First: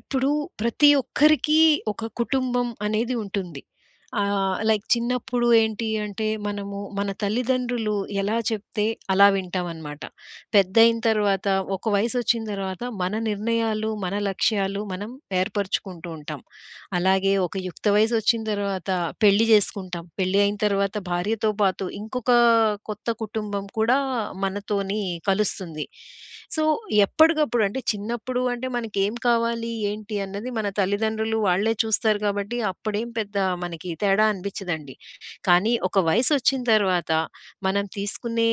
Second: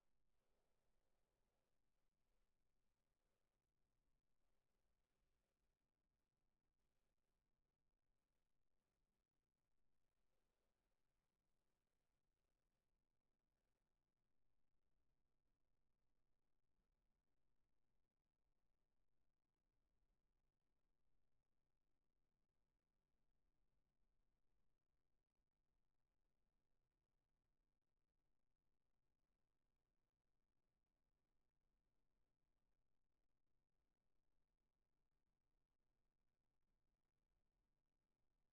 ఇప్పుడు ప్రతి ఒక్కరికి ఒక కుటుంబం అనేది ఉంటుంది. లైక్ చిన్నప్పుడు ఏంటి అంటే మనము మన తల్లిదండ్రులు ఎలా చెప్తే అలా వింటామనమాట. పెద్దయిన తర్వాత ఒక వయసొచ్చిన తర్వాత మన నిర్ణయాలు, మన లక్ష్యాలు మనం ఏర్పరుచుకుంటూ ఉంటాం. అలాగే ఒక యుక్త వయసొచ్చిన తర్వాత పెళ్లి జేసుకుంటాం. పెళ్లి అయిన తర్వాత భార్యతో పాటు ఇంకొక కొత్త కుటుంబం కూడా మనతోని కలుస్తుంది. సో, ఎప్పటికప్పుడు అంటే చిన్నప్పుడు అంటే మనకేం కావాలి, ఏంటి అన్నది మన తల్లిదండ్రులు వాళ్ళే చూస్తారు కాబట్టి అప్పుడేం పెద్ద మనకి తేడా అనిపిచ్చదండి. కానీ ఒక వయసొచ్చిన తర్వాత మనం తీసుకునే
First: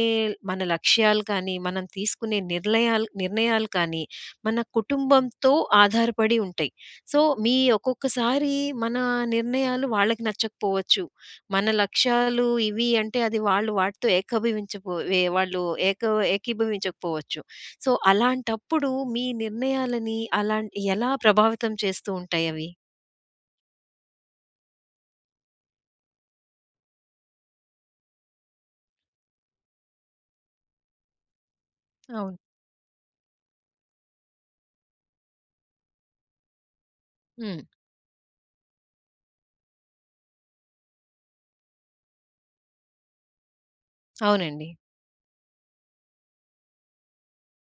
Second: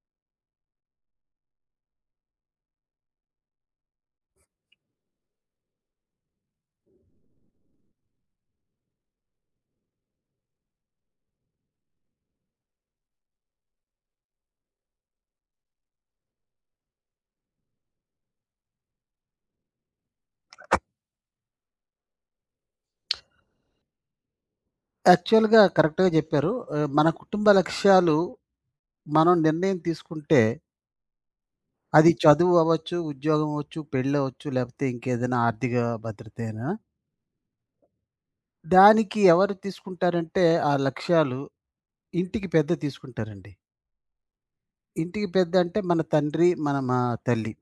మన లక్ష్యాలు కానీ, మనం తీసుకునే నిర్ణయాలు కానీ మన కుటుంబంతో ఆధారపడి ఉంటాయి. సో, మీ ఒక్కొక్కసారి మన నిర్ణయాలు వాళ్ళకి నచ్చకపోవచ్చు. మన లక్ష్యాలు ఇవి అంటే అది వాళ్ళు వాటితో ఏకభవించపో వే వాళ్ళు ఏక ఏకీభవించకపోవచ్చు. సో, అలాంటప్పుడు మీ నిర్ణయాలని అలా ఎలా ప్రభావితం చేస్తూ ఉంటాయవి? యాక్చువల్‌గా కరెక్ట్‌గా జెప్పారు. మన కుటుంబ లక్ష్యాలు మనం నిర్ణయం తీసుకుంటే, అది అవును. చదువు అవ్వచ్చు, ఉద్యోగం అవ్వచ్చు, పెళ్ళవ్వచ్చు, లేపోతే ఇంకేదైనా ఆర్థిక భద్రత అయినా. హ్మ్. దానికి ఎవరు తీసుకుంటారంటే, ఆ లక్ష్యాలు ఇంటికి పెద్ద తీసుకుంటారండి. అవునండి. ఇంటికి పెద్ద అంటే మన తండ్రి, మా తల్లి.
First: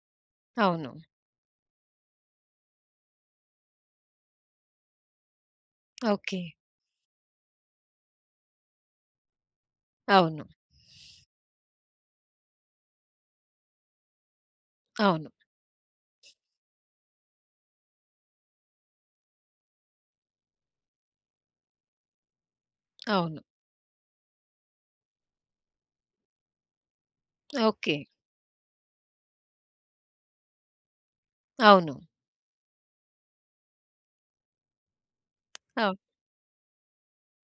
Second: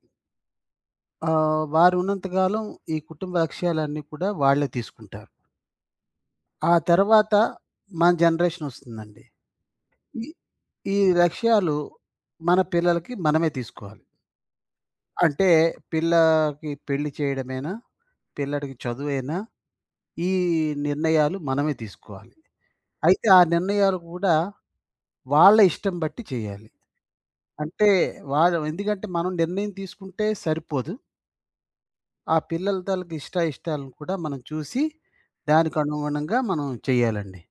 అవును. వారు ఉన్నంత కాలం ఈ కుటుంబ లక్ష్యాలన్నీ కూడా వాళ్ళే తీసుకుంటారు. ఓకే. ఆ తర్వాత మన జనరేషన్ ఒస్తుందండి. ఈ అవును. ఈ లక్ష్యాలు మన పిల్లలకి మనమే తీసుకోవాలి. అవును. అంటే పిల్లకి పెళ్లి చేయడమేనా? పిల్లడికి చదువేనా? ఈ నిర్ణయాలు మనమే తీసుకోవాలి. అయితే ఆ అవును. నిర్ణయాలు కూడా వాళ్ళ ఇష్టం బట్టి చేయాలి. అంటే ఓకే. వాళ్ళు ఎందుకంటే మనం నిర్ణయం తీసుకుంటే సరిపోదు. అవును. ఆ పిల్లల తాలూకు ఇష్టాయిష్టాలను కూడా మనం చూసి దానికి అవును. అనుగుణంగా మనం చేయాలండి.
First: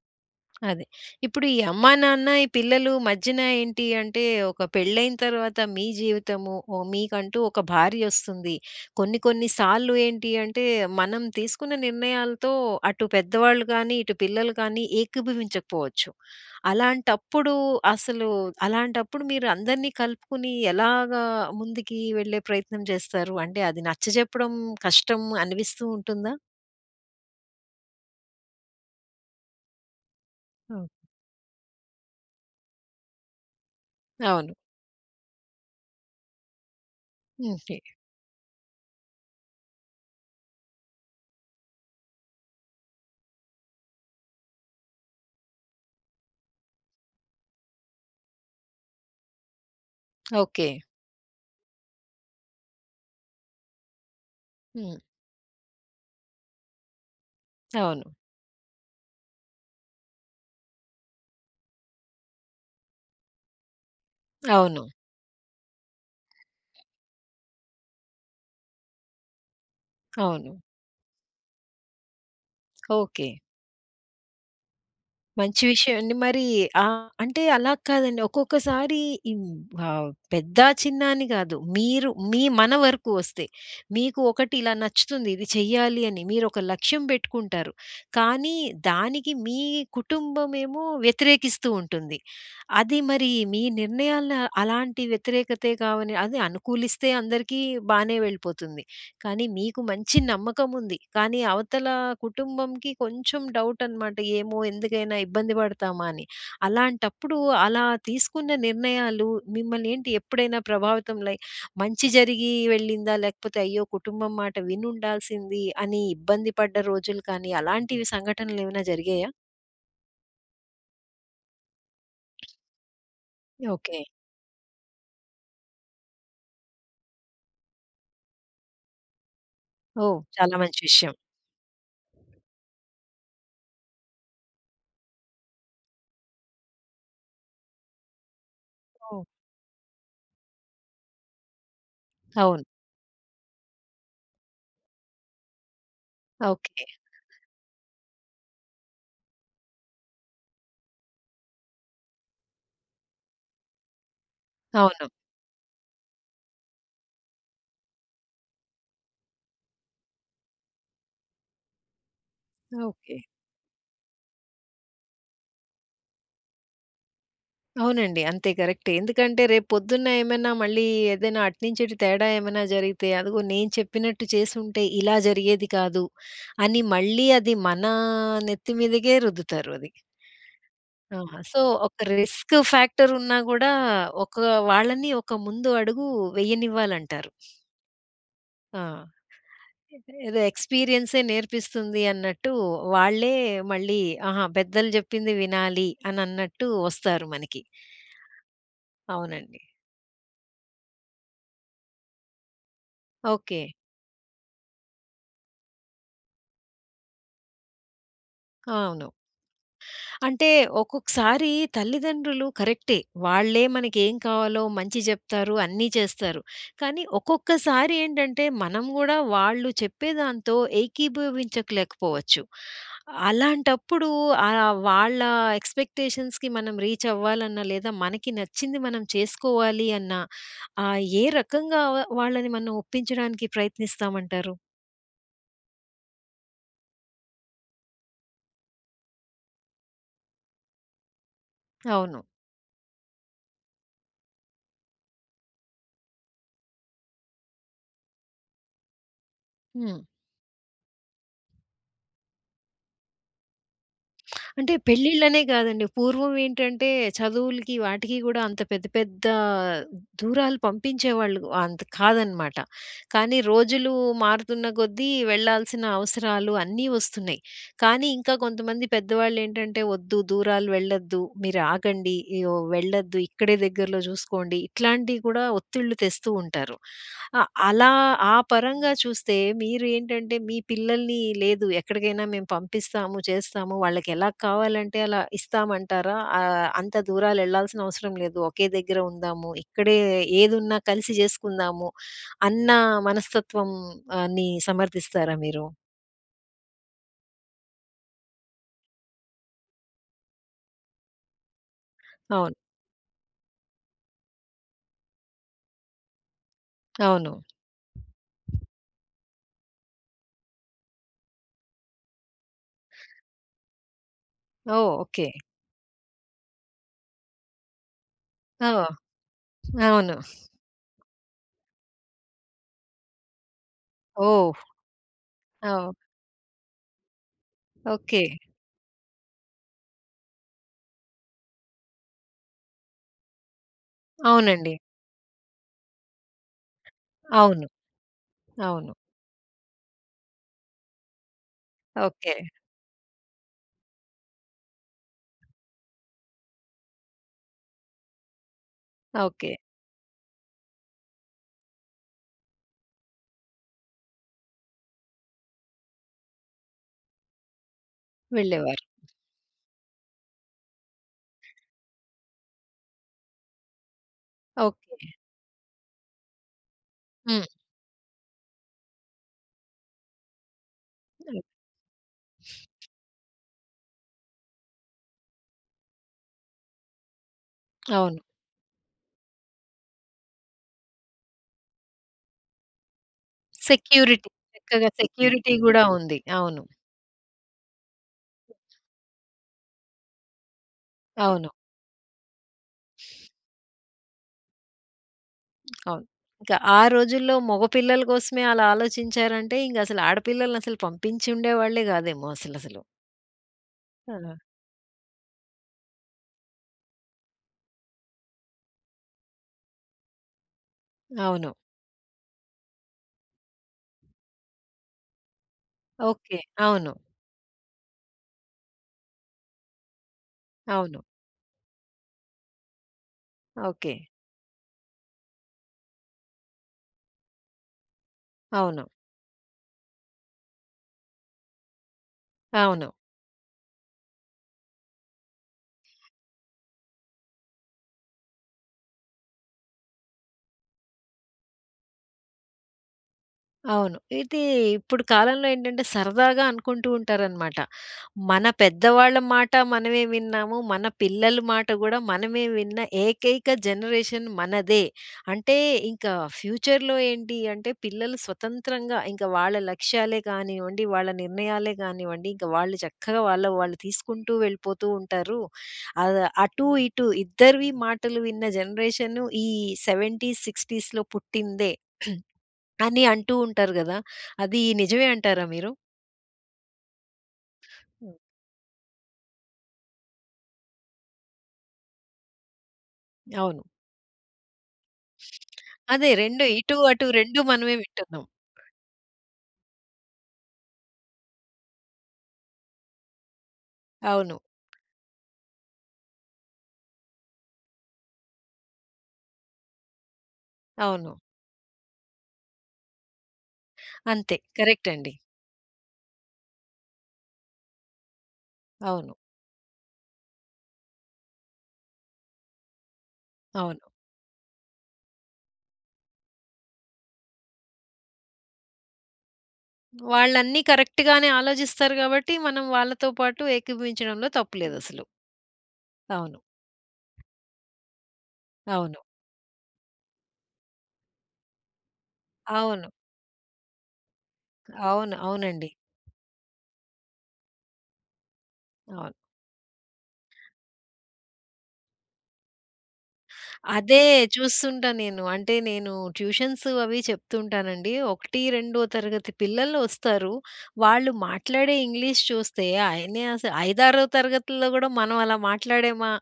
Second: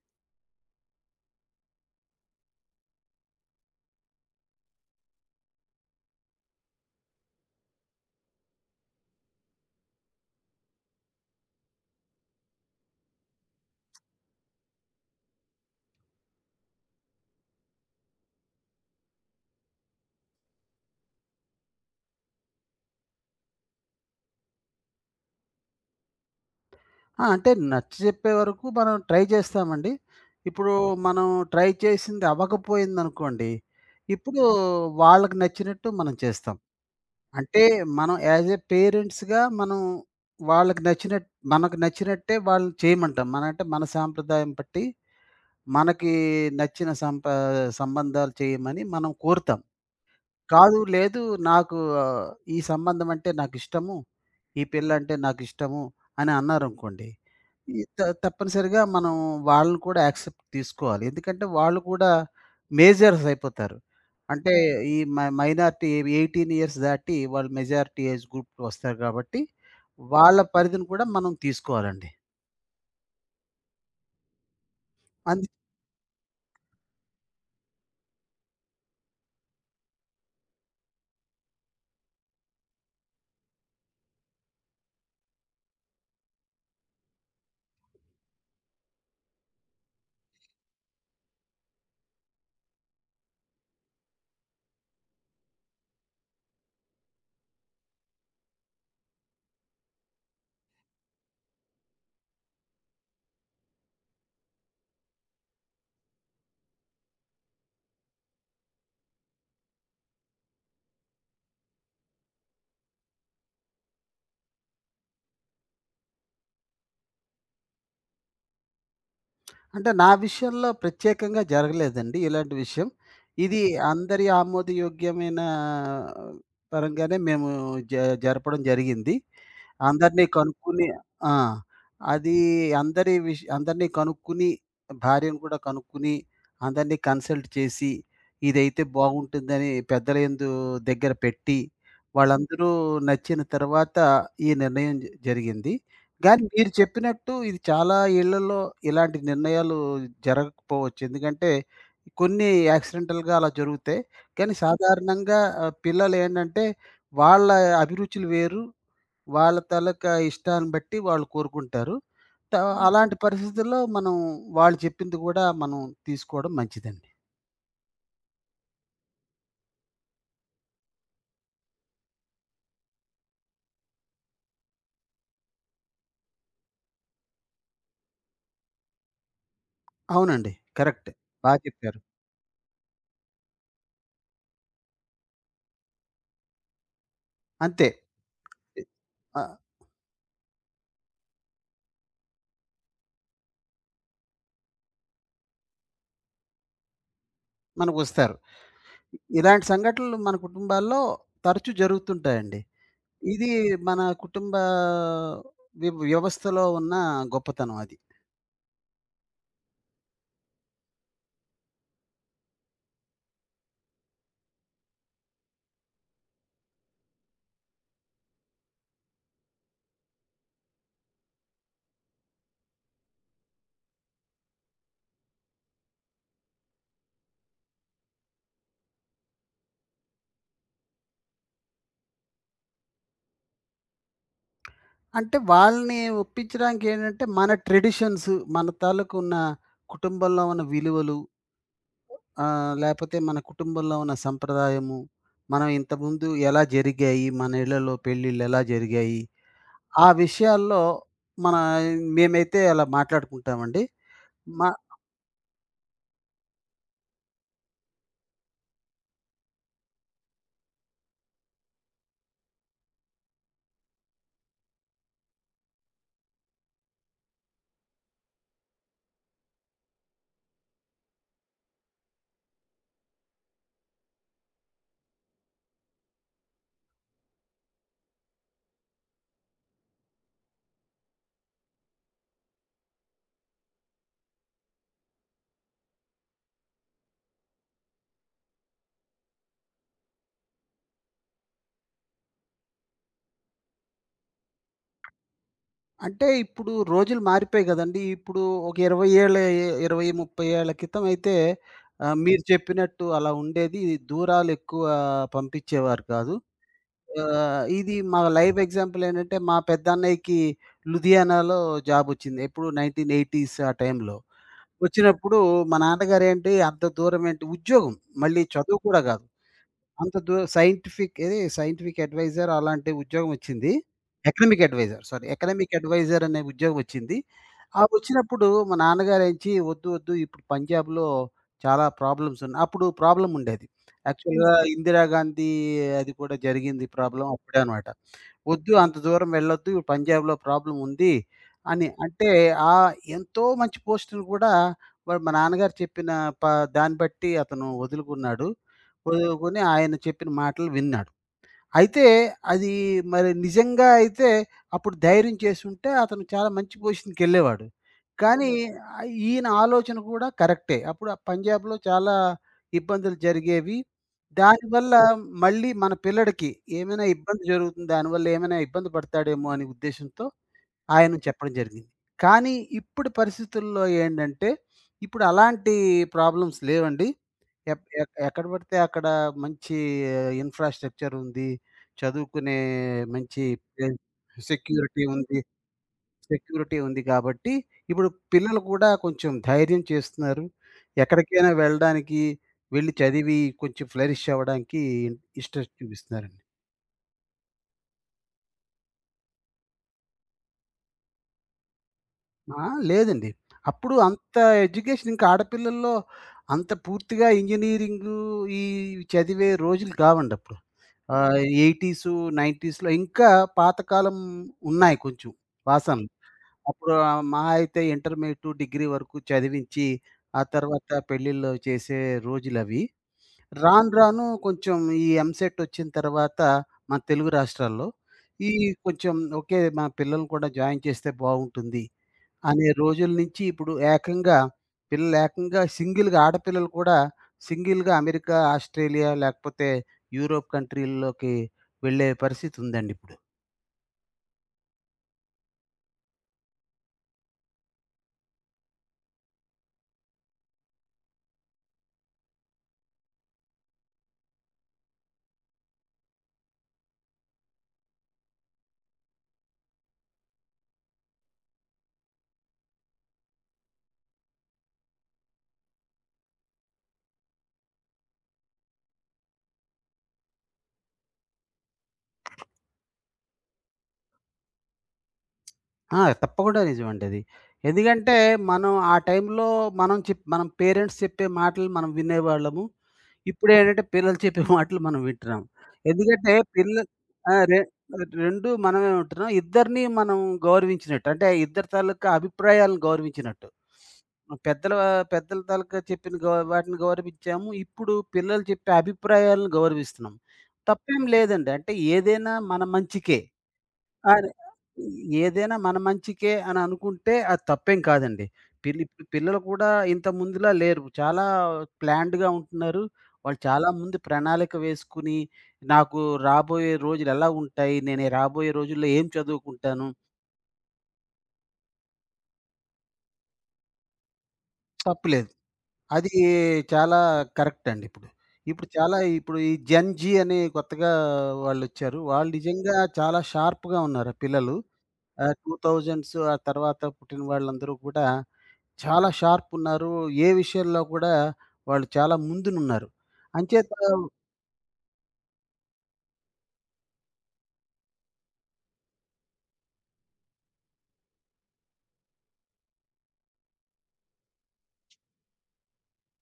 అది. ఇప్పుడు ఈ అమ్మా, నాన్న, ఈ పిల్లలు మధ్యన ఏంటి అంటే ఒక పెళ్ళైన తర్వాత మీ జీవితము, ఓ మీకంటూ ఒక భార్యొస్తుంది. కొన్ని కొన్ని సార్లు ఏంటి అంటే మనం తీసుకున్న నిర్ణయాలతో అటు పెద్దవాళ్ళు కానీ, ఇటు పిల్లలు కానీ ఏకీభవించకపోవచ్చు. అలాంటప్పుడు అసలు అలాంటప్పుడు మీరు అందరినీ కలుపుకొని ఎలాగా ముందుకి వెళ్ళే ప్రయత్నం చేస్తారు? అంటే అది నచ్చజెప్పడం కష్టం అనిపిస్తూ ఉంటుందా? ఆ! అంటే నచ్చజెప్పే వరకు మనం ట్రై చేస్తామండి. ఇప్పుడు అవును. మనం ట్రై చేసింది అవ్వకపోయిందనుకోండి, ఇప్పుడు అవును. వాళ్ళకి నచ్చినట్టు మనం చేస్తాం. అంటే ఓకే. మనం యాజ్ ఏ పేరెంట్స్‌గా మనం వాళ్ళకి నచ్చినట్ మనకు నచ్చినట్టే వాళ్ళు చేయమంటాం. మన అంటే మన సాంప్రదాయం బట్టి మనకి నచ్చిన సంప సంబంధాలు చేయమని మనం కోరుతాం. ఓకే. కాదు. లేదు. నాకు ఆహ్, ఈ సంబంధం అంటే నాకిష్టము. ఈ హ్మ్. పిల్లంటే నాకిష్టము అని అన్నారనుకోండి. ఈ త అవును. తప్పనిసరిగా మనం వాళ్ళని కూడా యాక్సెప్ట్ తీసుకోవాలి. ఎందుకంటే వాళ్ళు కూడా మేజర్స్ అయిపోతారు. అంటే అవును. ఈ మ మైనారిటీ 18 ఇయర్స్ దాటి వాళ్ళు మెజారిటీ ఏజ్ గ్రూప్‌కి వస్తారు కాబట్టి వాళ్ళ అవును. పరిధిని కూడా మనం తీసుకోవాలండి. ఓకే. అందు మంచి విషయం అండి. మరి అంటే అలా కాదండి. ఒక్కొక్కసారి ఈ పెద్ద, చిన్న అని కాదు. మీరు మన వరకు వస్తే, మీకు ఒకటి ఇలా నచ్చుతుంది, ఇది చెయ్యాలి అని మీరొక లక్ష్యం పెట్టుకుంటారు. కానీ దానికి మీ కుటుంబమేమో వ్యతిరేకిస్తూ ఉంటుంది. అది మరి మీ నిర్ణయాల అలాంటి వ్యతిరేకతే కావని అది అనుకూలిస్తే అందరికీ బానే వెళ్ళిపోతుంది. కానీ మీకు మంచి నమ్మకముంది. కానీ అవతల కుటుంబంకి కొంచెం డౌట్ అనమాట. ఏమో ఎందుకైనా ఇబ్బంది పడతామా అని. అలాంటప్పుడు అలా తీసుకున్న నిర్ణయాలు మిమ్మల్ని ఏంటి ఎప్పుడైనా ప్రభావితం లైక్ మంచి జరిగి వెళ్ళిందా? లేకపోతే అయ్యో! కుటుంబం మాట వినుండాల్సింది అని ఇబ్బంది పడ్డ రోజులు కానీ అలాంటివి సంఘటనలేమైనా జరిగాయా? అంటే నా విషయంలో ప్రత్యేకంగా జరగలేదండి ఇలాంటి విషయం. ఇది హ్మ్. ఓకే. అందరి ఆమోదయోగ్యమైన పరంగానే మేము జ జరపడం జరిగింది. ఓహ్! అందరిని చాలా మంచి కనుక్కుని విషయం. ఆ! అది అందరిని కనుక్కుని, భార్యను కూడా కనుక్కుని, అందరిని కన్సల్ట్ చేసి, ఇదైతే ఓహ్! బాగుంటుందని పెద్దల యందు దగ్గర పెట్టి, అవును. వాళ్ళందరూ నచ్చిన తర్వాత ఈ నిర్ణయం జరిగింది. గానీ మీరు ఓకే. చెప్పినట్టు ఇది చాలా ఇళ్లలో ఇలాంటి నిర్ణయాలు జరగకపోవచ్చు. ఎందుకంటే, కొన్ని యాక్సిడెంటల్‌గా అలా జరుగుతాయి. కానీ అవును. సాధారణంగా పిల్లలేంటంటే వాళ్ళ అభిరుచులు వేరు. వాళ్ళ తాలూకా ఇష్టాన్ని బట్టి వాళ్ళు కోరుకుంటారు. త హ్మ్. అలాంటి ఓకే. పరిస్థితుల్లో మనం వాళ్ళు చెప్పింది కూడా మనం తీసుకోవడం మంచిదండి. అవునండి. అంతే కరెక్టే. ఎందుకంటే రేపు పొద్దున్న ఏమైనా మళ్ళీ ఏదైనా అటు నుంచి ఇటు తేడా ఏమైనా జరిగితే, అదిగో నేను చెప్పినట్టు చేసుంటే ఇలా జరిగేది కాదు అని మళ్ళీ అది మన నెత్తి మీదకే రుద్దుతారు అది. అవునండి. కరెక్ట్. ఆ! బా సో, చెప్పారు. ఒక రిస్క్ ఫ్యాక్టర్ ఉన్నా గూడా ఒక వాళ్ళని ఒక ముందు అడుగు వెయ్యనివ్వాలంటారు. అంతే. ఆ! ఎ ఆ! ఏదో ఎక్స్‌పీరియన్సే నేర్పిస్తుంది అన్నట్టు వాళ్ళే మళ్ళీ ఆహా! పెద్దలు జెప్పింది వినాలి అనన్నట్టు వస్తారు మనకి. మనకొస్తారు. అవునండి. ఇలాంటి సంఘటనలు మన కుటుంబాల్లో తరచూ జరుగుతుంటాయండి. ఇది ఓకే. మన కుటుంబ వ్యవస్థలో ఉన్న గొప్పతనం అది. అవును. అంటే ఒక్కొక్కసారి తల్లిదండ్రులు కరెక్టే. వాళ్ళే మనకేం కావాలో మంచి జెప్తారు, అన్నీ చేస్తారు. కానీ ఒక్కొక్కసారి ఏంటంటే మనం గూడా వాళ్ళు చెప్పేదాంతో ఏకీభవించకలేకపోవచ్చు. అలాంటప్పుడు ఆహ్, వాళ్ళ ఎక్స్‌పెక్టేషన్స్‌కి మనం రీచ్ అవ్వాలన్నా, లేదా మనకి నచ్చింది మనం చేసుకోవాలి అన్నా ఏ రకంగా వాళ్ళని మనం ఒప్పించడానికి ప్రయత్నిస్తామంటారు? అంటే వాళ్ళని ఒప్పించడానికి ఏంటంటే మన ట్రెడిషన్స్ మన తాలూకు ఉన్న కుటుంబంలో ఉన్న విలువలు అవును. లేపోతే మన కుటుంబంలో ఉన్న సంప్రదాయము, మనం ఇంతకుముందు ఎలా జరిగాయి, మన ఇళ్ళలో పెళ్ళిళ్ళు ఎలా జరిగాయి, హ్మ్. ఆ విషయాల్లో మన మేమైతే అలా మాట్లాడుకుంటామండి. మ అంటే పెళ్ళిళ్ళనే గాదండి. పూర్వం ఏంటంటే చదువులకి వాటికి గూడా అంత పెద్ద పెద్ద దూరాలు పంపించేవాళ్ళు అంత కాదనమాట. కానీ రోజులు మారుతున్న కొద్దీ వెళ్ళాల్సిన అవసరాలు అన్నీ వస్తున్నాయి. కానీ ఇంకా కొంతమంది పెద్దవాళ్ళేంటంటే, "వద్దు, దూరాలు వెళ్ళొద్దు, మీరాగండి, ఇగో వెళ్ళొద్దు, ఇక్కడే దగ్గరలో చూసుకోండి." ఇట్లాంటియి కూడా ఒత్తిళ్ళు తెస్తూ ఉంటారు. అలా ఆ పరంగా చూస్తే మీరు ఏంటంటే, మీ పిల్లల్ని లేదు ఎక్కడికైనా మేము పంపిస్తాము, చేస్తాము, వాళ్ళకెలా కావాలంటే అలా ఇస్తామంటారా? అంత దూరాలెళ్ళాల్సిన అవసరం లేదు, ఒకే దగ్గర ఉందాము, ఇక్కడే ఏదున్నా కలిసి చేసుకుందాము అన్న మనస్తత్వం ని సమర్థిస్తారా మీరు? అంటే ఇప్పుడు రోజులు మారిపోయాయి గదండీ! ఇప్పుడు ఒక 20 ఏళ్ళ 20, 30 ఏళ్ల క్రితం అయితే మీరు అవును. చెప్పినట్టు అలా ఉండేది. దూరాలు ఎక్కువ పంపించేవారు కాదు. అవును. ఇది మా లైవ్ ఎగ్జాంపుల్ ఏంటంటే, మా పెద్దన్నయ్యకి లూధియానాలో జాబొచ్చింది. ఎప్పుడు 1980స్ ఆ టైంలో. ఓహ్! ఓకే. వచ్చినప్పుడు మా నాన్నగారేంటి అంత దూరమేంటి ఉద్యోగం. మళ్ళీ ఆ! చదువు కూడా గాదు. అవును. అంత దూ సైంటిఫిక్ ఏది సైంటిఫిక్ అడ్వైజర్ అలాంటి ఉద్యోగమొచ్చింది. Economic oh! Adviser sorry. Economic oh! Adviser అనే ఉద్యోగమొచ్చింది. ఆ ఓకే. వచ్చినప్పుడు మా నాన్నగారేంచి "వద్దు వద్దు ఇప్పుడు పంజాబ్‌లో చాలా ప్రాబ్లమ్స్ ఉన్నాయి." అప్పుడు ప్రాబ్లమ్ ఉండేది. యాక్చువల్‌గా అవునండి. ఇందిరాగాంధీ అది కూడా జరిగింది ప్రాబ్లమ్ అప్పుడే అవును. అనమాట. వద్దు అవును. అంత దూరం వెళ్ళొద్దు. పంజాబ్‌లో ప్రాబ్లమ్ ఉంది అని. అంటే ఓకే. ఆహ్, ఎంతో మంచి పోస్టులు కూడా మరి మా నాన్నగారు చెప్పిన ప దాన్ని బట్టి అతను వదులుకున్నాడు. ఓకే. వదులుకొని ఆయన చెప్పిన మాటలు విన్నాడు. అయితే అది మరి నిజంగా అయితే అప్పుడు ధైర్యం చేసుంటే అతను చాలా మంచి పొజిషన్‌కెళ్ళేవాడు. కానీ. వెళ్ళేవారు. ఈయన ఆలోచన కూడా కరెక్టే. అప్పుడు ఆ పంజాబ్‌లో చాలా ఇబ్బందులు జరిగేవి. దానివల్ల ఓకే. మళ్ళీ మన పిల్లడికి ఏమైనా ఇబ్బంది హ్మ్. జరుగుతుంది. దానివల్ల ఏమైనా ఇబ్బంది పడతాడేమో అనే ఉద్దేశ్యంతో ఆయన హ్మ్. చెప్పడం జరిగింది. కానీ ఇప్పుడు పరిస్థితుల్లో ఏంటంటే, ఇప్పుడు అలాంటి ప్రాబ్లమ్స్ లేవండి. ఎక్ ఎక్ అవును. ఎక్కడ పడితే అక్కడ మంచి ఇన్‌ఫ్రాస్ట్రక్చర్ ఉంది. చదువుకునే మంచి ప్లే సెక్యూరిటీ. చక్కగా సెక్యూరిటీ ఉంది. సెక్యూరిటీ గూడా ఉంది. అవును. సెక్యూరిటీ ఉంది కాబట్టి, ఇప్పుడు పిల్లలు కూడా కొంచెం ధైర్యం చేస్తున్నారు. అవును. ఎక్కడికైనా వెళ్ళడానికి, వెళ్లి చదివి కొంచెం ఫ్లరిష్ అవ్వడానికి ఇంట్రెస్ట్ అవును. చూపిస్తున్నారు. ఇంకా ఆ రోజుల్లో మగ పిల్లల కోసమే అలా ఆలోచించారంటే ఇంగసలు ఆడపిల్లలనసలు పంపించి ఉండేవాళ్ళే గాదేమో ఆ! అసలసలు. లేదండి. అప్పుడు అంత ఆ! ఎడ్యుకేషన్ ఇంకా ఆడపిల్లల్లో అంత పూర్తిగా ఇంజినీరింగు ఈ చదివే రోజులు కావండప్పుడు. ఆహ్, అవును. 80, 90స్‌లో ఇంకా పాతకాలం ఉన్నాయి కొంచెం వాసనలు. ఓకే. అవును. అప్పుడు మహా అయితే ఇంటర్మీడియేట్, డిగ్రీ వరకు చదివించి, ఆ తర్వాత అవును. పెళ్ళిళ్ళు చేసే రోజులవి. రాను ఓకే. రాను కొంచెం ఎంసెట్ వచ్చిన తర్వాత మన తెలుగు రాష్ట్రాల్లో, ఈ అవును. కొంచెం ఓకే. మన పిల్లల్ని కూడా జాయిన్ చేస్తే బావుంటుంది. అనే అవును. రోజుల నుంచి ఇప్పుడు ఏకంగా పిల్లలు ఏకంగా సింగిల్‌గా ఆడపిల్లలు కూడా సింగిల్‌గా అమెరికా, ఆస్ట్రేలియా లేకపోతే యూరోప్ కంట్రీల్లోకి వెళ్ళే పరిస్థితి ఉందండి ఇప్పుడు. అవును. ఇది ఇప్పుడు కాలంలో ఏంటంటే సరదాగా అనుకుంటూ ఉంటారనమాట. మన పెద్దవాళ్ళ మాట మనమే విన్నాము. మన పిల్లల మాట గూడా మనమే విన్న ఏకైక జనరేషన్ మనదే. అంటే ఇంకా ఫ్యూచర్‌లో ఏంటి అంటే పిల్లలు స్వతంత్రంగా ఇంకా వాళ్ళ లక్ష్యాలే కానివ్వండి, వాళ్ళ నిర్ణయాలే కానివ్వండి, ఇంకా వాళ్ళు చక్కగా వాళ్ళు తీసుకుంటూ వెళ్ళిపోతూ ఉంటారు. అటు ఇటు ఇద్దరివి మాటలు విన్న జనరేషను ఈ 70, 60స్‌లో పుట్టిందే. అని అంటూ ఉంటారు గదా! అది నిజమే అంటారా మీరు? ఆ! తప్పకుండా నిజమండి అది. ఎందుకంటే హ్మ్. మనం ఆ టైంలో మనం పేరెంట్స్ చెప్పే మాటలు మనం వినేవాళ్ళము. అవును. ఇప్పుడేంటంటే పిల్లలు చెప్పే మాటలు మనం వింటున్నాం. అదే ఎందుకంటే 2 ఇటు, పిల్లలు అటు ఆ! 2 రె మనమే వింటున్నాం. 2 మనమే వింటున్నాం. ఇద్దరిని మనం గౌరవించినట్టు. అంటే ఇద్దరి తాలూకా అభిప్రాయాలను గౌరవించినట్టు. అవును. పెద్దల పెద్దల తాలూకా చెప్పిన వాటిని గౌరవించాము. ఇప్పుడు పిల్లలు చెప్పే అభిప్రాయాలను గౌరవిస్తున్నాం. తప్పేం అవును. లేదండి. అంటే ఏదైనా మన మంచికే. అరే! అంతే. కరెక్ట్ అండి. ఏదైనా మన మంచికే అని అనుకుంటే అది తప్పేం కాదండి. ఇప్పుడు అవును. పిల్లలు కూడా ఇంత ముందులా లేరు. చాలా ప్లాన్డ్‌గా ఉంటున్నారు. వాళ్ళు చాలా అవును. ముందు ప్రణాళిక వేసుకుని, నాకు రాబోయే రోజులు ఎలా ఉంటాయి? నేను ఈ రాబోయే రోజుల్లో ఏం చదువుకుంటాను? వాళ్ళన్నీ కరెక్ట్‌గానే ఆలోచిస్తారు గాబట్టి, మనం వాళ్ళతో పాటు ఏకీభవించడంలో తప్పులేదసలు. తప్పులేదు. అది అవును. చాలా కరెక్ట్ అండి ఇప్పుడు. ఇప్పుడు చాలా అవును. ఇప్పుడు ఈ జెన్ జీ అని కొత్తగా వాళ్ళొచ్చారు. వాళ్ళు నిజంగా అవును. చాలా షార్ప్‌గా ఉన్నారు ఆ పిల్లలు. అవును. అవునండి. 2000స్ ఆ తర్వాత పుట్టిన వాళ్ళందరూ కూడా చాలా అవును. షార్ప్ ఉన్నారు. ఏ విషయంలో కూడా వాళ్ళు చాలా ముందునున్నారు. అంచేత అదే చూస్తుంటా నేను. అంటే నేను ట్యూషన్స్ అవి చెప్తుంటానండి. 1, 2 తరగతి పిల్లలు వస్తారు. వాళ్ళు మాట్లాడే ఇంగ్లీష్ చూస్తే ఆయనే అసలు 5, 6 తరగతుల్లో గూడా మనం అలా మాట్లాడామా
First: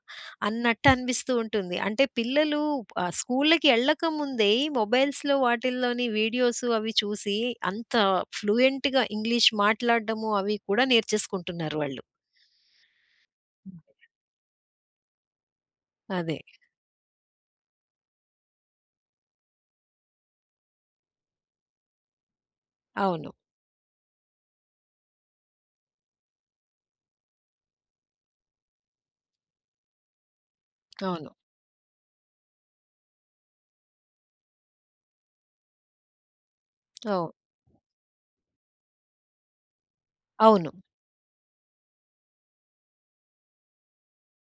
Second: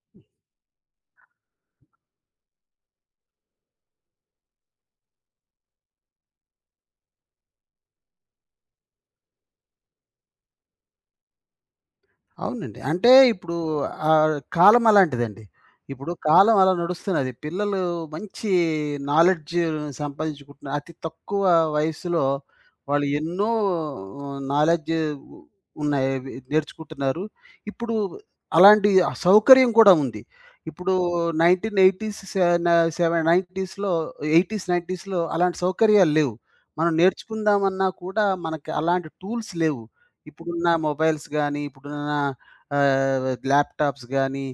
అన్నట్టు అనిపిస్తూ ఉంటుంది. అంటే పిల్లలు స్కూల్‌కి ఎళ్ళకముందే ఈ మొబైల్స్‌లో వాటిల్లోని వీడియోస్ అవి చూసి అంత ఫ్లూయెంట్‌గా ఇంగ్లీష్ మాట్లాడడము అవి కూడా నేర్చేసుకుంటున్నారు వాళ్ళు. అవునండి. అంటే ఇప్పుడు కాలం అలాంటిదండి. ఇప్పుడు అదే. కాలం అలా నడుస్తున్నది. పిల్లలు మంచి నాలెడ్జ్ సంపాదించుకుంటున్నారు. అతి తక్కువ వయస్సులో వాళ్ళు అవును. ఎన్నో నాలెడ్జ్ ఉన్నాయి. అవి నేర్చుకుంటున్నారు. ఇప్పుడు అలాంటి సౌకర్యం కూడా ఉంది. ఇప్పుడు అవును. 1980స్ సె న సెవె 90స్‌లో 80స్, 90స్‌లో అలాంటి సౌకర్యాలు లేవు. మనం అవు నేర్చుకుందామన్నా కూడా మనకి అలాంటి టూల్స్ లేవు. ఇప్పుడున్న అవును. మొబైల్స్ గానీ, ఆహ్, ల్యాప్‌టాప్స్ గానీ,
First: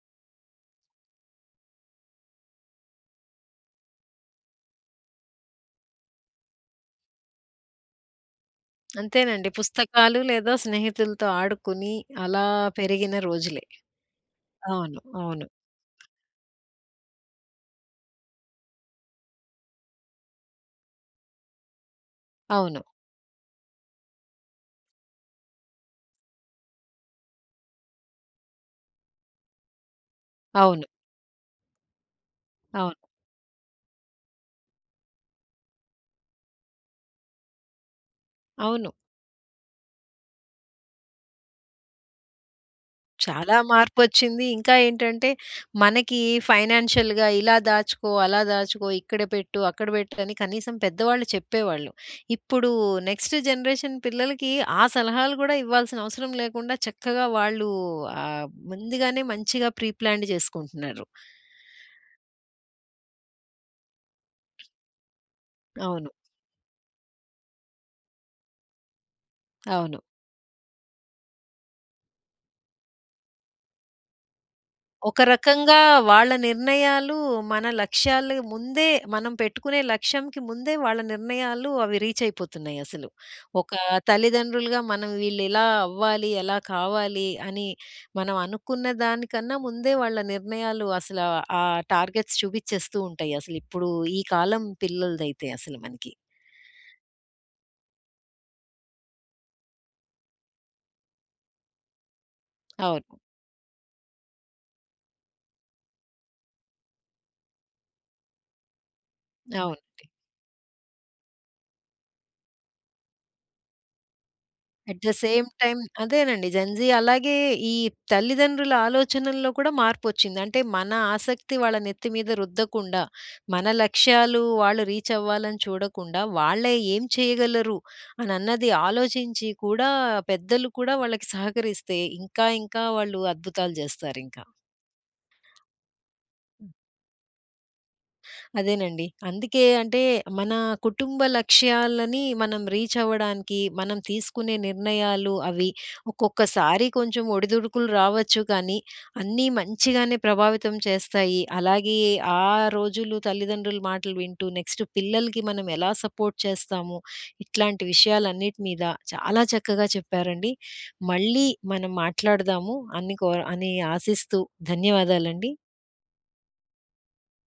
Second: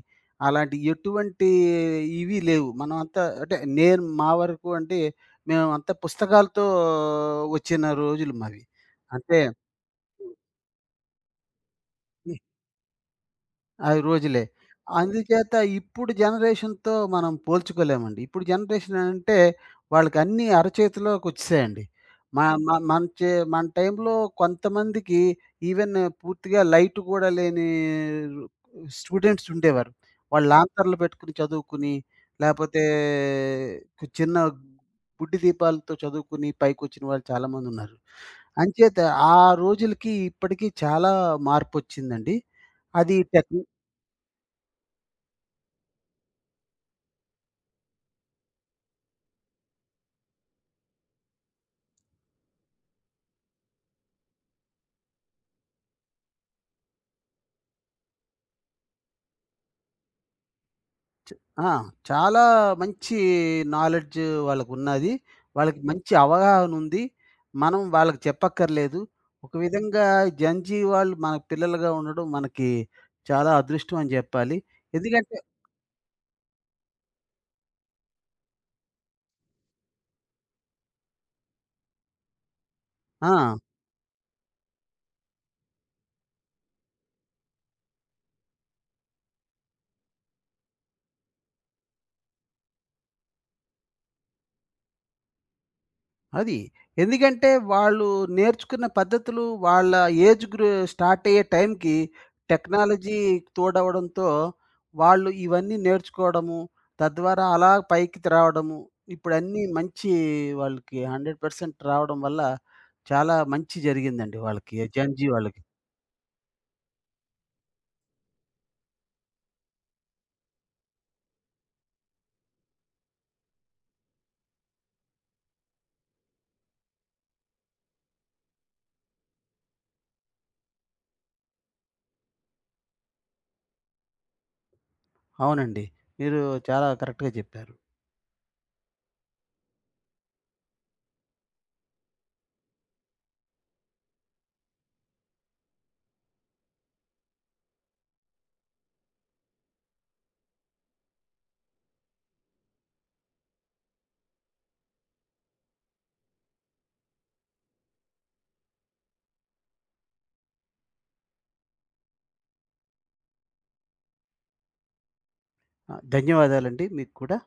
అలాంటి ఎటువంటి ఇవి లేవు. మనం అంతా అంటే నేను మా వరకు అంటే మేమంతా పుస్తకాలతో వచ్చిన రోజులు మావి. అంటే అంతేనండి. పుస్తకాలు లేదా స్నేహితులతో ఆడుకుని అలా పెరిగిన రోజులే. అవి రోజులే. అవును. అవును. అందుచేత ఇప్పుడు జనరేషన్‌తో మనం పోల్చుకోలేమండి. ఇప్పుడు జనరేషన్ అంటే వాళ్ళకన్నీ అరచేతిలోకొచ్చేసాయండి. మ మ అవును. మన చే మన టైంలో కొంతమందికి ఈవెన్ పూర్తిగా లైట్ గూడా లేని స్టూడెంట్స్ ఉండేవారు. వాళ్ళు అవును. లాంతర్లు పెట్టుకొని చదువుకుని, లేపోతే అవును. చిన్న బుడ్డి దీపాలతో చదువుకుని పైకొచ్చిన వాళ్ళు చాలామందున్నారు. అవును. అంచేత ఆ రోజులకి ఇప్పటికి చాలా మార్పొచ్చిందండి. అది టెక్ చాలా మార్పొచ్చింది. ఇంకా ఏంటంటే మనకి ఫైనాన్షియల్‌గా ఇలా దాచుకో, అలా దాచుకో, ఇక్కడ పెట్టు, అక్కడ పెట్టు అని కనీసం పెద్దవాళ్ళు చెప్పేవాళ్ళు. ఇప్పుడు నెక్స్ట్ జనరేషన్ పిల్లలకి ఆ సలహాలు కూడా ఇవ్వాల్సిన అవసరం లేకుండా చక్కగా వాళ్ళు ముందుగానే మంచిగా ప్రీ ప్లాన్డ్ చేసుకుంటున్నారు. ఆ! చాలా మంచి నాలెడ్జ్ వాళ్ళకున్నది. వాళ్ళకి అవును. మంచి అవగాహనుంది. మనం వాళ్ళకి చెప్పక్కర్లేదు. ఒక అవును. విధంగా జెన్‌జీ వాళ్ళు మన పిల్లలుగా ఉండడం మనకి చాలా అదృష్టం అని జెప్పాలి. ఒక ఎందుకంటే రకంగా వాళ్ళ నిర్ణయాలు మన లక్ష్యాలు ముందే మనం పెట్టుకునే లక్ష్యంకి ముందే వాళ్ళ నిర్ణయాలు అవి రీచ్ అయిపోతున్నాయి అసలు. ఆ! ఒక తల్లిదండ్రులుగా మనం వీళ్ళిలా అవ్వాలి, ఎలా కావాలి అని మనం అనుకున్న దానికన్నా ముందే వాళ్ళ నిర్ణయాలు అసలు ఆ టార్గెట్స్ చూపిచ్చేస్తూ ఉంటాయి అసలు ఇప్పుడు ఈ కాలం పిల్లలదైతే అసలు మనకి. అది. ఎందుకంటే వాళ్ళు నేర్చుకున్న పద్ధతులు వాళ్ళ ఏజ్ గ్రూ స్టార్ట్ అయ్యే టైంకి టెక్నాలజీ అవును. తోడవడంతో వాళ్ళు ఇవన్నీ నేర్చుకోవడము, తద్వారా అలా పైకి రావడము. ఇప్పుడన్నీ అవునండి. మంచి వాళ్ళకి 100% రావడం వల్ల చాలా మంచి జరిగిందండి వాళ్ళకి. At the gen Z same వాళ్ళకి. టైమ్ అదేనండి జెన్‌జీ అలాగే ఈ తల్లిదండ్రుల ఆలోచనల్లో కూడా మార్పొచ్చింది. అంటే మన ఆసక్తి వాళ్ళ నెత్తి మీద రుద్దకుండా, మన లక్ష్యాలు వాళ్ళు రీచ్ అవ్వాలని చూడకుండా, వాళ్ళే ఏం చేయగలరు అనన్నది ఆలోచించి కూడా పెద్దలు కూడా వాళ్ళకి సహకరిస్తే ఇంకా ఇంకా వాళ్ళు అద్భుతాలు చేస్తారింకా. అవునండి. మీరు చాలా కరెక్ట్‌గా చెప్పారు. అదేనండి. అందుకే అంటే మన కుటుంబ లక్ష్యాలని మనం రీచ్ అవ్వడానికి మనం తీసుకునే నిర్ణయాలు అవి ఒక్కొక్కసారి కొంచెం ఒడిదుడుకులు రావచ్చు కానీ అన్నీ మంచిగానే ప్రభావితం చేస్తాయి. అలాగే ఆ రోజులు తల్లిదండ్రుల మాటలు వింటూ నెక్స్ట్ పిల్లలకి మనం ఎలా సపోర్ట్ చేస్తాము? ఇట్లాంటి విషయాలన్నిటి మీద చాలా చక్కగా చెప్పారండి. మళ్ళీ మనం మాట్లాడదాము అని కో అని ఆశిస్తూ ధన్యవాదాలండి. ఆ! ధన్యవాదాలండి మీకు కూడా.